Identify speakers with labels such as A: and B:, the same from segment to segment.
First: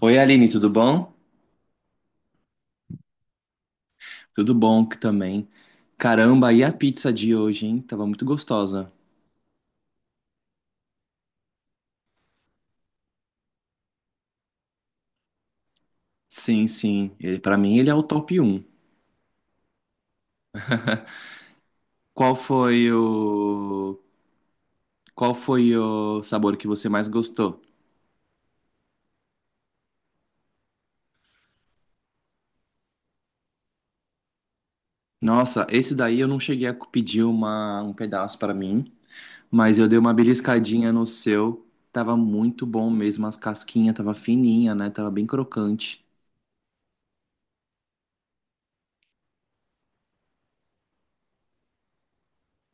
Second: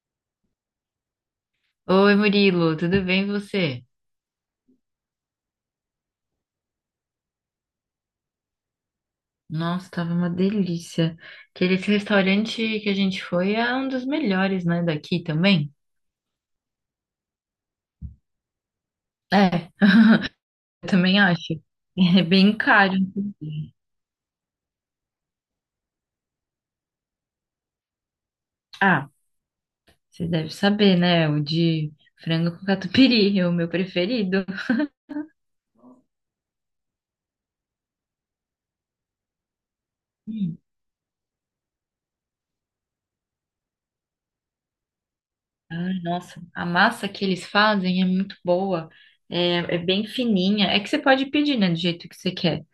A: Oi, Aline, tudo bom?
B: Oi, Murilo, tudo bem e você?
A: Tudo bom que também. Caramba, e a pizza de hoje, hein? Tava muito gostosa.
B: Nossa, tava uma delícia. Aquele esse restaurante que a gente foi é um dos melhores, né, daqui também?
A: Sim, sim. Para mim, ele é o top um.
B: É, eu também acho. É
A: Qual
B: bem
A: foi
B: caro.
A: o qual foi o sabor que você mais gostou?
B: Ah, você deve saber, né? O de frango com catupiry, é o meu preferido.
A: Nossa, esse daí eu não cheguei a pedir um pedaço para mim, mas eu dei uma
B: Hum,
A: beliscadinha no seu. Tava muito bom mesmo, as casquinhas tava fininha, né? Tava bem
B: ai,
A: crocante.
B: nossa, a massa que eles fazem é muito boa. É, é bem fininha. É que você pode pedir, né, do jeito que você quer.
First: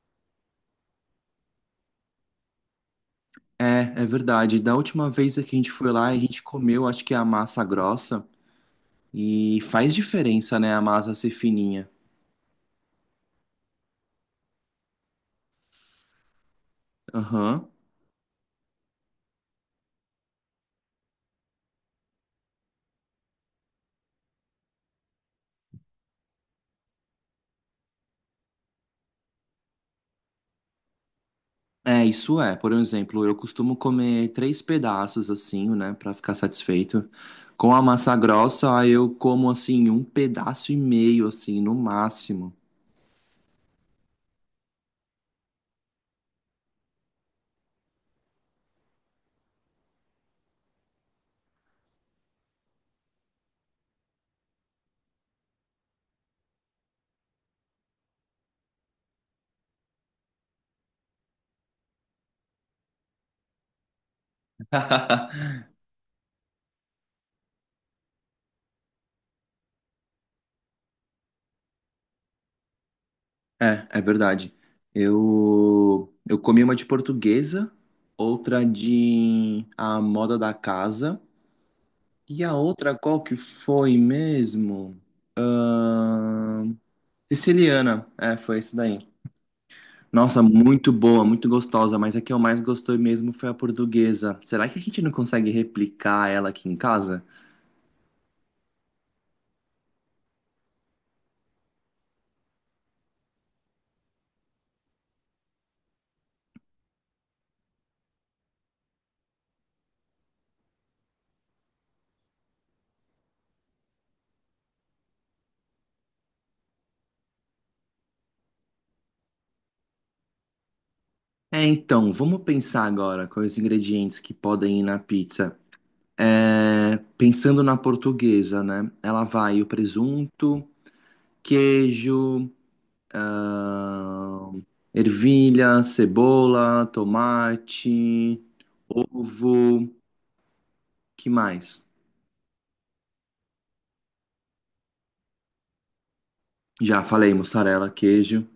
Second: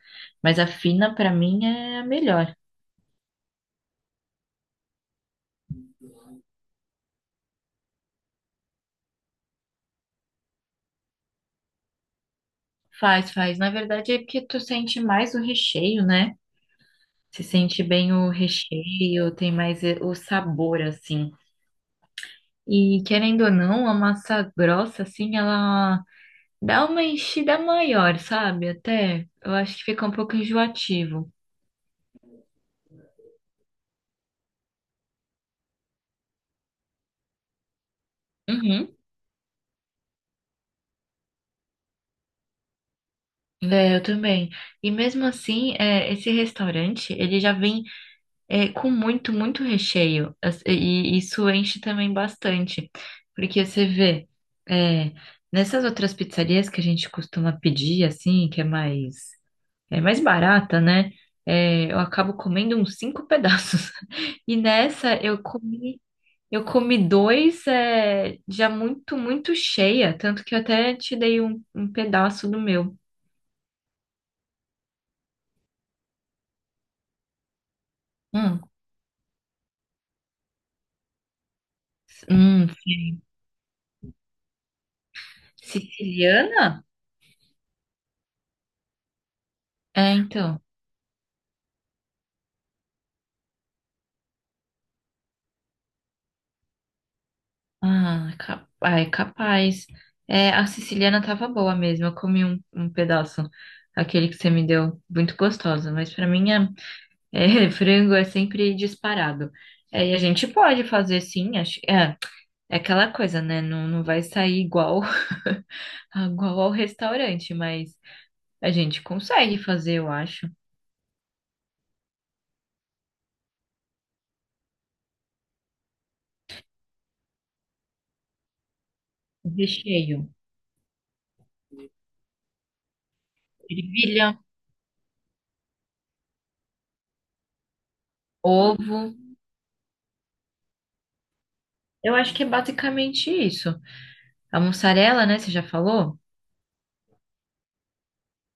B: Mas a fina, pra mim, é a melhor.
A: É, é verdade. Da última vez que a gente foi lá, a gente comeu, acho que a massa grossa. E faz diferença, né, a massa ser fininha.
B: Faz, faz. Na verdade é porque tu sente mais o recheio, né? Se
A: Aham.
B: sente bem o recheio, tem mais o sabor, assim. E querendo ou não, a massa grossa, assim, ela dá uma enchida maior, sabe? Até eu acho que fica um pouco enjoativo.
A: É, isso é. Por exemplo, eu costumo comer três pedaços assim, né, pra ficar satisfeito. Com a massa grossa,
B: Uhum.
A: aí eu como assim um pedaço e meio assim, no máximo.
B: É, eu também. E mesmo assim, é, esse restaurante, ele já vem. É, com muito, muito recheio. E isso enche também bastante. Porque você vê, é, nessas outras pizzarias que a gente costuma pedir, assim, é mais barata, né? É, eu acabo comendo uns cinco pedaços. E nessa eu comi dois, é, já muito, muito cheia. Tanto que eu até te dei um pedaço do meu.
A: É, é verdade. Eu comi uma de portuguesa,
B: Hum,
A: outra de a moda da casa e a
B: hum,
A: outra qual que foi mesmo?
B: siciliana?
A: Siciliana, é, foi isso daí.
B: É,
A: Nossa,
B: então.
A: muito boa, muito gostosa, mas a que eu mais gostei mesmo foi a portuguesa. Será que a gente não consegue replicar ela aqui em casa?
B: Ah, ai, capaz. É, a siciliana tava boa mesmo. Eu comi um pedaço, aquele que você me deu, muito gostoso. Mas pra mim, é, frango é sempre disparado. É, e a gente pode fazer sim. Acho, é aquela coisa, né? Não, não vai sair igual, igual ao restaurante, mas a gente consegue fazer, eu acho.
A: É, então, vamos pensar agora com os ingredientes que podem ir na pizza. É, pensando na portuguesa, né? Ela
B: O
A: vai o
B: recheio,
A: presunto, queijo,
B: ervilha,
A: ahn, ervilha, cebola, tomate,
B: ovo.
A: ovo, que mais?
B: Eu acho que é basicamente isso. A mussarela, né? Você já falou?
A: Já falei, mussarela, queijo.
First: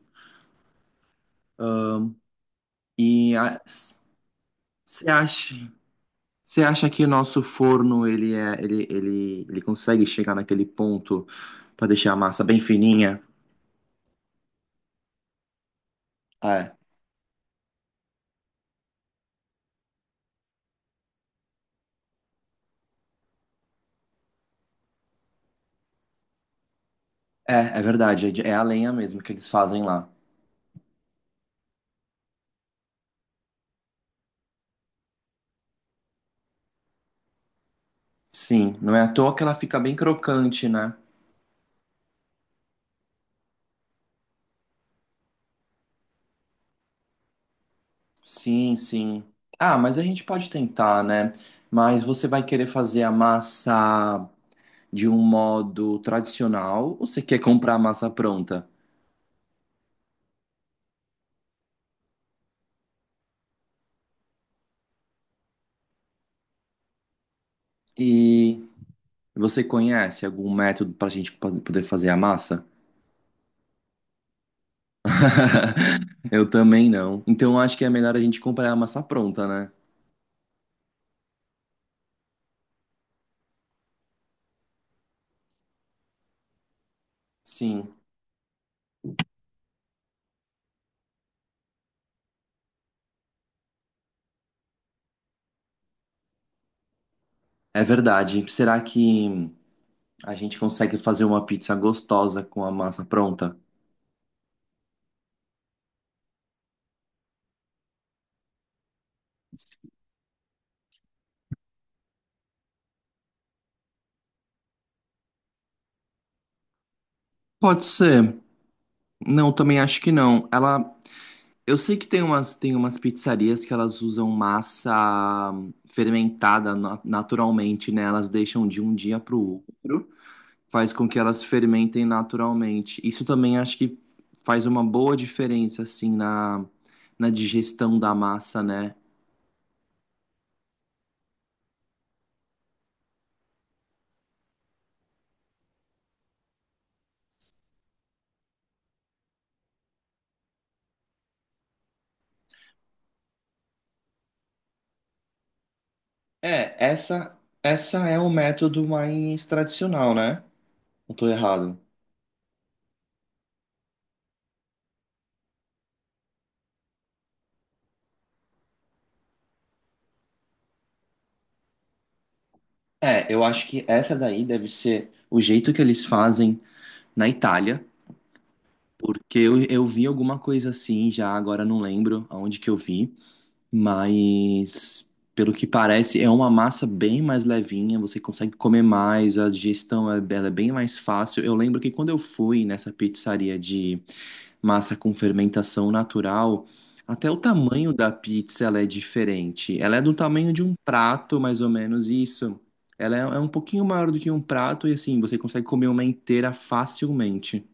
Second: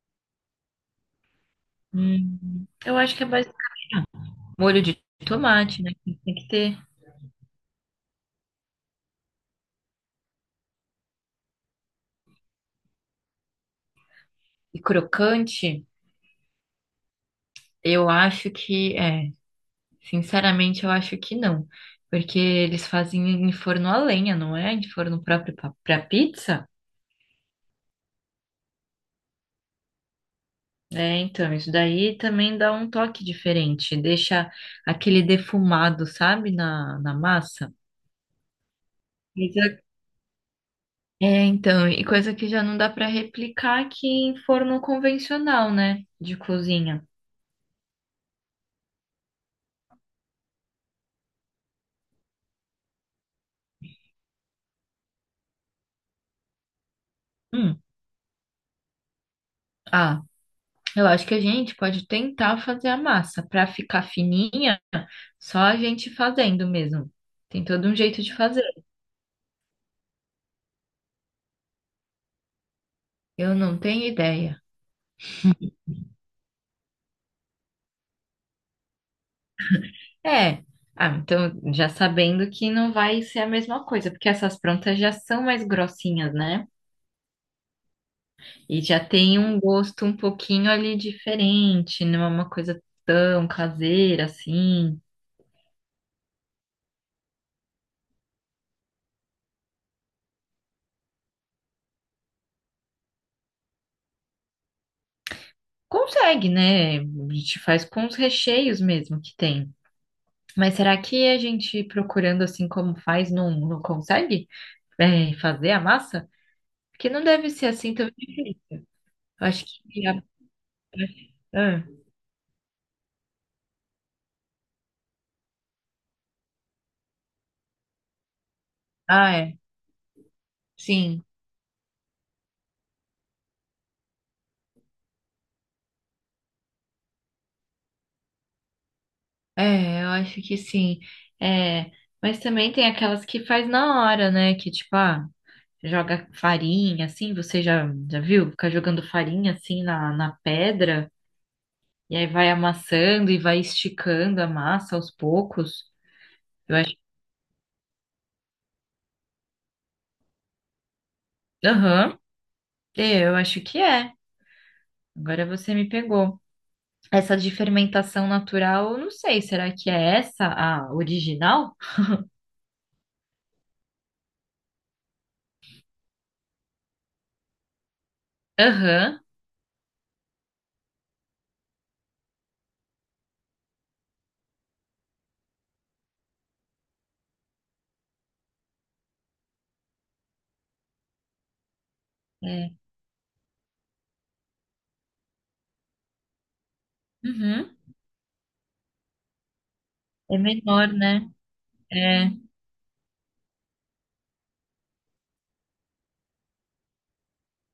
B: Eu acho que é
A: E
B: mais molho de
A: você acha,
B: tomate, né? que Tem que
A: você
B: ter.
A: acha que o nosso forno ele é, ele consegue chegar naquele ponto para deixar a massa bem fininha?
B: E crocante,
A: É,
B: eu acho que é. Sinceramente, eu acho que não. Porque eles fazem em forno a lenha, não é? Em forno próprio pra pizza.
A: é verdade, é a lenha mesmo que eles fazem lá.
B: É, então, isso daí também dá um toque diferente. Deixa aquele defumado, sabe? Na massa.
A: Sim, não é à toa que ela fica
B: Coisa-
A: bem crocante, né?
B: É, então, e coisa que já não dá pra replicar aqui em forno convencional, né? De cozinha.
A: Sim, sim. Ah, mas a gente pode tentar, né? Mas você vai querer fazer a massa de um modo tradicional ou você quer comprar a
B: Hum.
A: massa pronta?
B: Ah. Eu acho que a gente pode tentar fazer a massa para ficar fininha, só a gente fazendo mesmo. Tem todo um jeito de fazer.
A: E você conhece algum método para a gente poder fazer a massa?
B: Eu não tenho ideia.
A: Eu também não. Então eu acho que é melhor a gente comprar a massa pronta, né?
B: É. Ah, então já sabendo que não vai ser a mesma coisa, porque essas prontas já são mais grossinhas, né?
A: Sim,
B: E já tem um gosto um pouquinho ali diferente, não é uma coisa tão caseira assim.
A: é verdade. Será que a gente consegue fazer uma pizza gostosa com a massa pronta?
B: Consegue, né? A gente faz com os recheios mesmo que tem. Mas será que a gente procurando assim como faz não consegue fazer a massa? Porque não deve ser
A: Pode
B: assim tão.
A: ser.
B: Eu
A: Não,
B: acho
A: também acho
B: que.
A: que
B: A-
A: não. Ela, eu
B: Ah,
A: sei que tem umas pizzarias que elas usam massa fermentada naturalmente, né? Elas deixam de um dia
B: ah,
A: para
B: é.
A: o outro. Faz com que
B: Sim.
A: elas fermentem naturalmente. Isso também acho que faz uma boa diferença, assim, na, na digestão da massa, né?
B: É, eu acho que sim. É, mas também tem aquelas que faz na hora, né? Que tipo, ah, joga farinha assim. Você já viu? Ficar jogando farinha assim na pedra. E aí vai amassando e vai esticando a massa aos poucos.
A: É,
B: Eu acho.
A: essa é o método mais tradicional, né? Não tô errado.
B: Aham. É, eu acho que é. Agora você me pegou. Essa de fermentação natural, eu não sei, será que é essa a original?
A: É, eu acho que essa daí deve ser o jeito que eles fazem na Itália,
B: Aham,
A: porque eu vi alguma coisa assim já, agora não lembro aonde que eu vi. Mas, pelo que parece, é uma massa bem mais levinha, você consegue comer mais, a digestão é, ela é bem mais fácil. Eu lembro que quando eu fui
B: é.
A: nessa pizzaria de massa com fermentação natural, até o
B: Uhum.
A: tamanho da pizza ela é diferente. Ela é do
B: É
A: tamanho de um
B: menor, né?
A: prato, mais ou menos
B: É,
A: isso. Ela é, é um pouquinho maior do que um prato e assim, você consegue comer uma inteira facilmente.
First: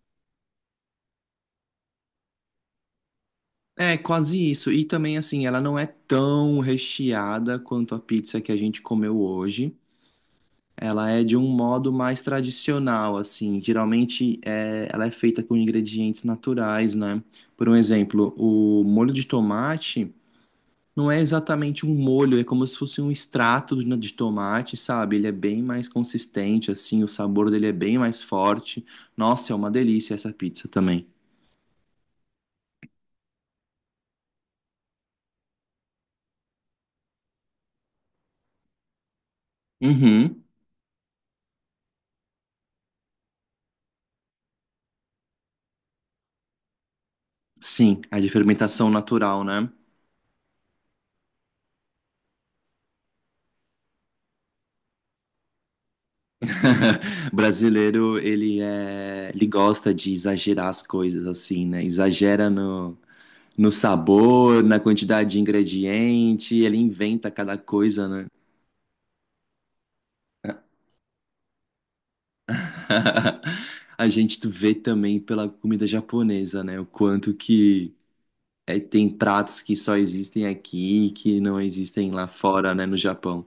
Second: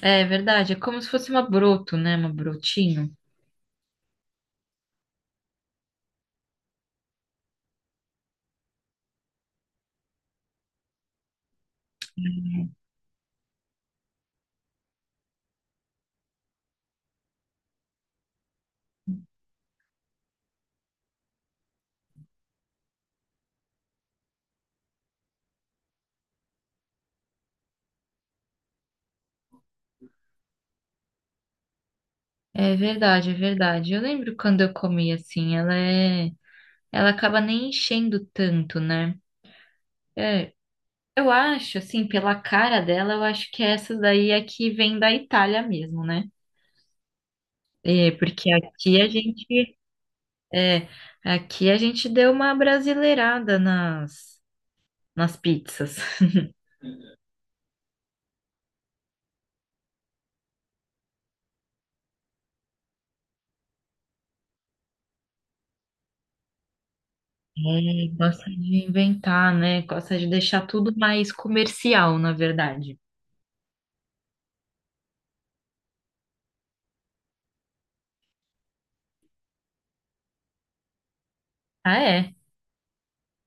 B: é verdade, é como se fosse uma broto, né? Uma brotinho.
A: É, quase isso. E também, assim, ela não é tão recheada quanto a pizza que a gente comeu hoje. Ela é de um modo mais tradicional, assim. Geralmente é, ela é feita com ingredientes naturais, né? Por um exemplo, o molho de tomate não é exatamente um molho, é como se fosse um extrato de tomate, sabe? Ele é bem mais consistente, assim, o sabor dele é bem mais forte. Nossa, é uma delícia essa pizza também.
B: É verdade, é verdade. Eu lembro quando eu comi assim, ela é, ela acaba nem enchendo tanto, né?
A: Uhum.
B: É, eu acho, assim, pela cara dela, eu acho que essa daí é que vem da Itália mesmo, né?
A: Sim,
B: É,
A: a de
B: porque
A: fermentação
B: aqui a
A: natural, né?
B: gente É, aqui a gente deu uma brasileirada nas pizzas.
A: Brasileiro, ele é, ele gosta de exagerar as coisas assim, né? Exagera no, no sabor, na quantidade de ingrediente, ele inventa cada coisa,
B: É,
A: né?
B: gosta de inventar, né? Gosta de deixar tudo mais comercial, na verdade.
A: A gente tu vê também pela comida japonesa, né? O quanto que é, tem pratos que só existem aqui, e que não
B: Ah,
A: existem lá
B: é,
A: fora, né, no Japão.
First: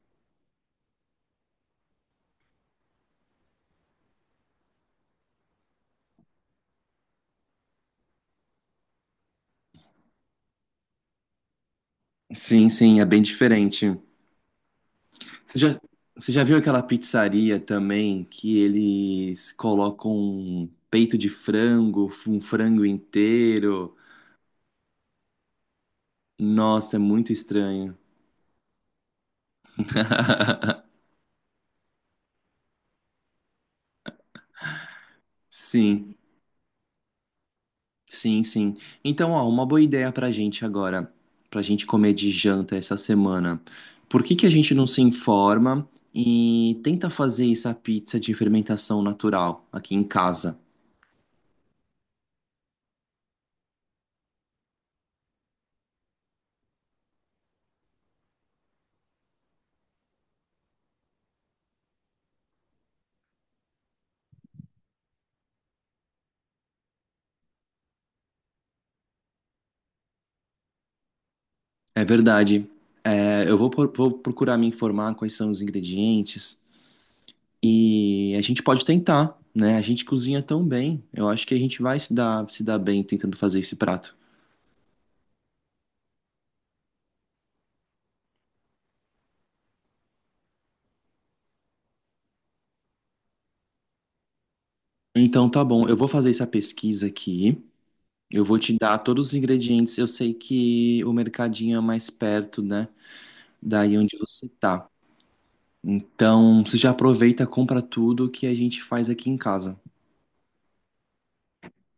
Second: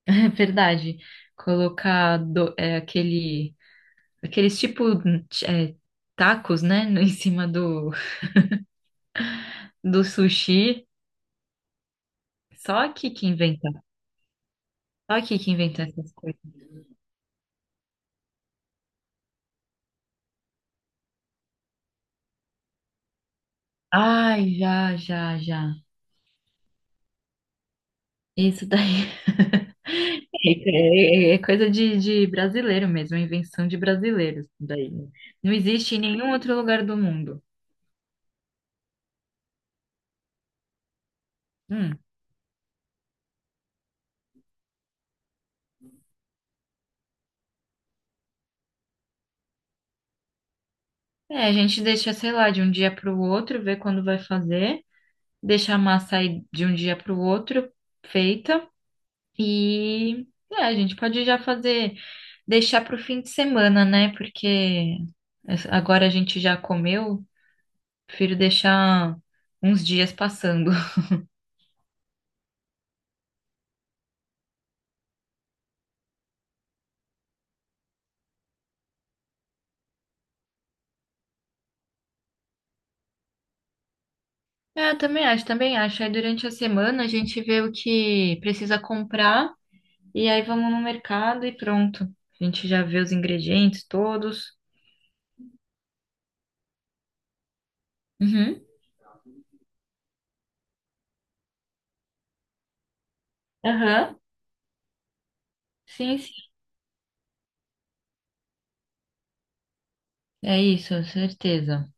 B: é verdade. É, aqueles tipo é, tacos, né, em cima do sushi.
A: Sim,
B: Só
A: sim, é
B: aqui
A: bem
B: que inventa.
A: diferente.
B: Só aqui que
A: Você já,
B: inventa essas
A: você
B: coisas.
A: já viu aquela pizzaria também que eles colocam um peito de frango, um frango inteiro?
B: Ai, já, já, já.
A: Nossa, é muito estranho.
B: Isso daí é coisa de brasileiro mesmo, é invenção de brasileiros. Isso daí não existe em
A: Sim,
B: nenhum outro lugar do mundo.
A: sim, sim. Então, ó, uma boa ideia pra gente agora, pra gente
B: Hum.
A: comer de janta essa semana. Por que que a gente não se informa e tenta fazer essa pizza de fermentação natural aqui em casa?
B: É, a gente deixa, sei lá, de um dia para o outro, ver quando vai fazer, deixa a massa aí de um dia para o outro feita e a gente pode já fazer, deixar para o fim de semana, né? Porque agora a gente já comeu, prefiro deixar uns dias passando.
A: É verdade. É, eu vou, vou procurar me informar quais são os ingredientes e a gente pode tentar, né? A gente cozinha tão bem. Eu acho que a gente vai se dar bem tentando fazer esse prato.
B: É, eu também acho, também acho. Aí durante a semana a gente vê o que precisa comprar e aí vamos no mercado e pronto. A gente já vê os ingredientes todos.
A: Então, tá bom. Eu vou fazer essa pesquisa aqui. Eu vou
B: Uhum.
A: te dar todos os ingredientes. Eu sei que o mercadinho é mais perto, né? Daí onde
B: Aham.
A: você tá.
B: Sim, sim.
A: Então, você já aproveita, compra tudo que a gente faz aqui em casa.
B: É isso, certeza.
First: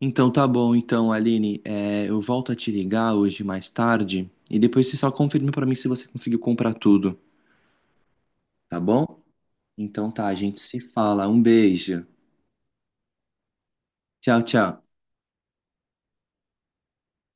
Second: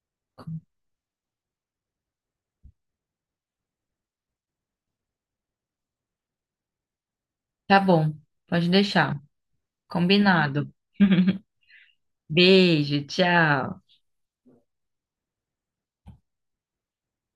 A: Então, tá bom. Então, Aline, é, eu volto a te ligar hoje mais tarde e depois você só confirma pra mim se você conseguiu comprar tudo,
B: Tá bom, pode
A: tá
B: deixar.
A: bom? Então, tá. A gente
B: Combinado.
A: se fala. Um beijo.
B: Beijo, tchau.
A: Tchau, tchau.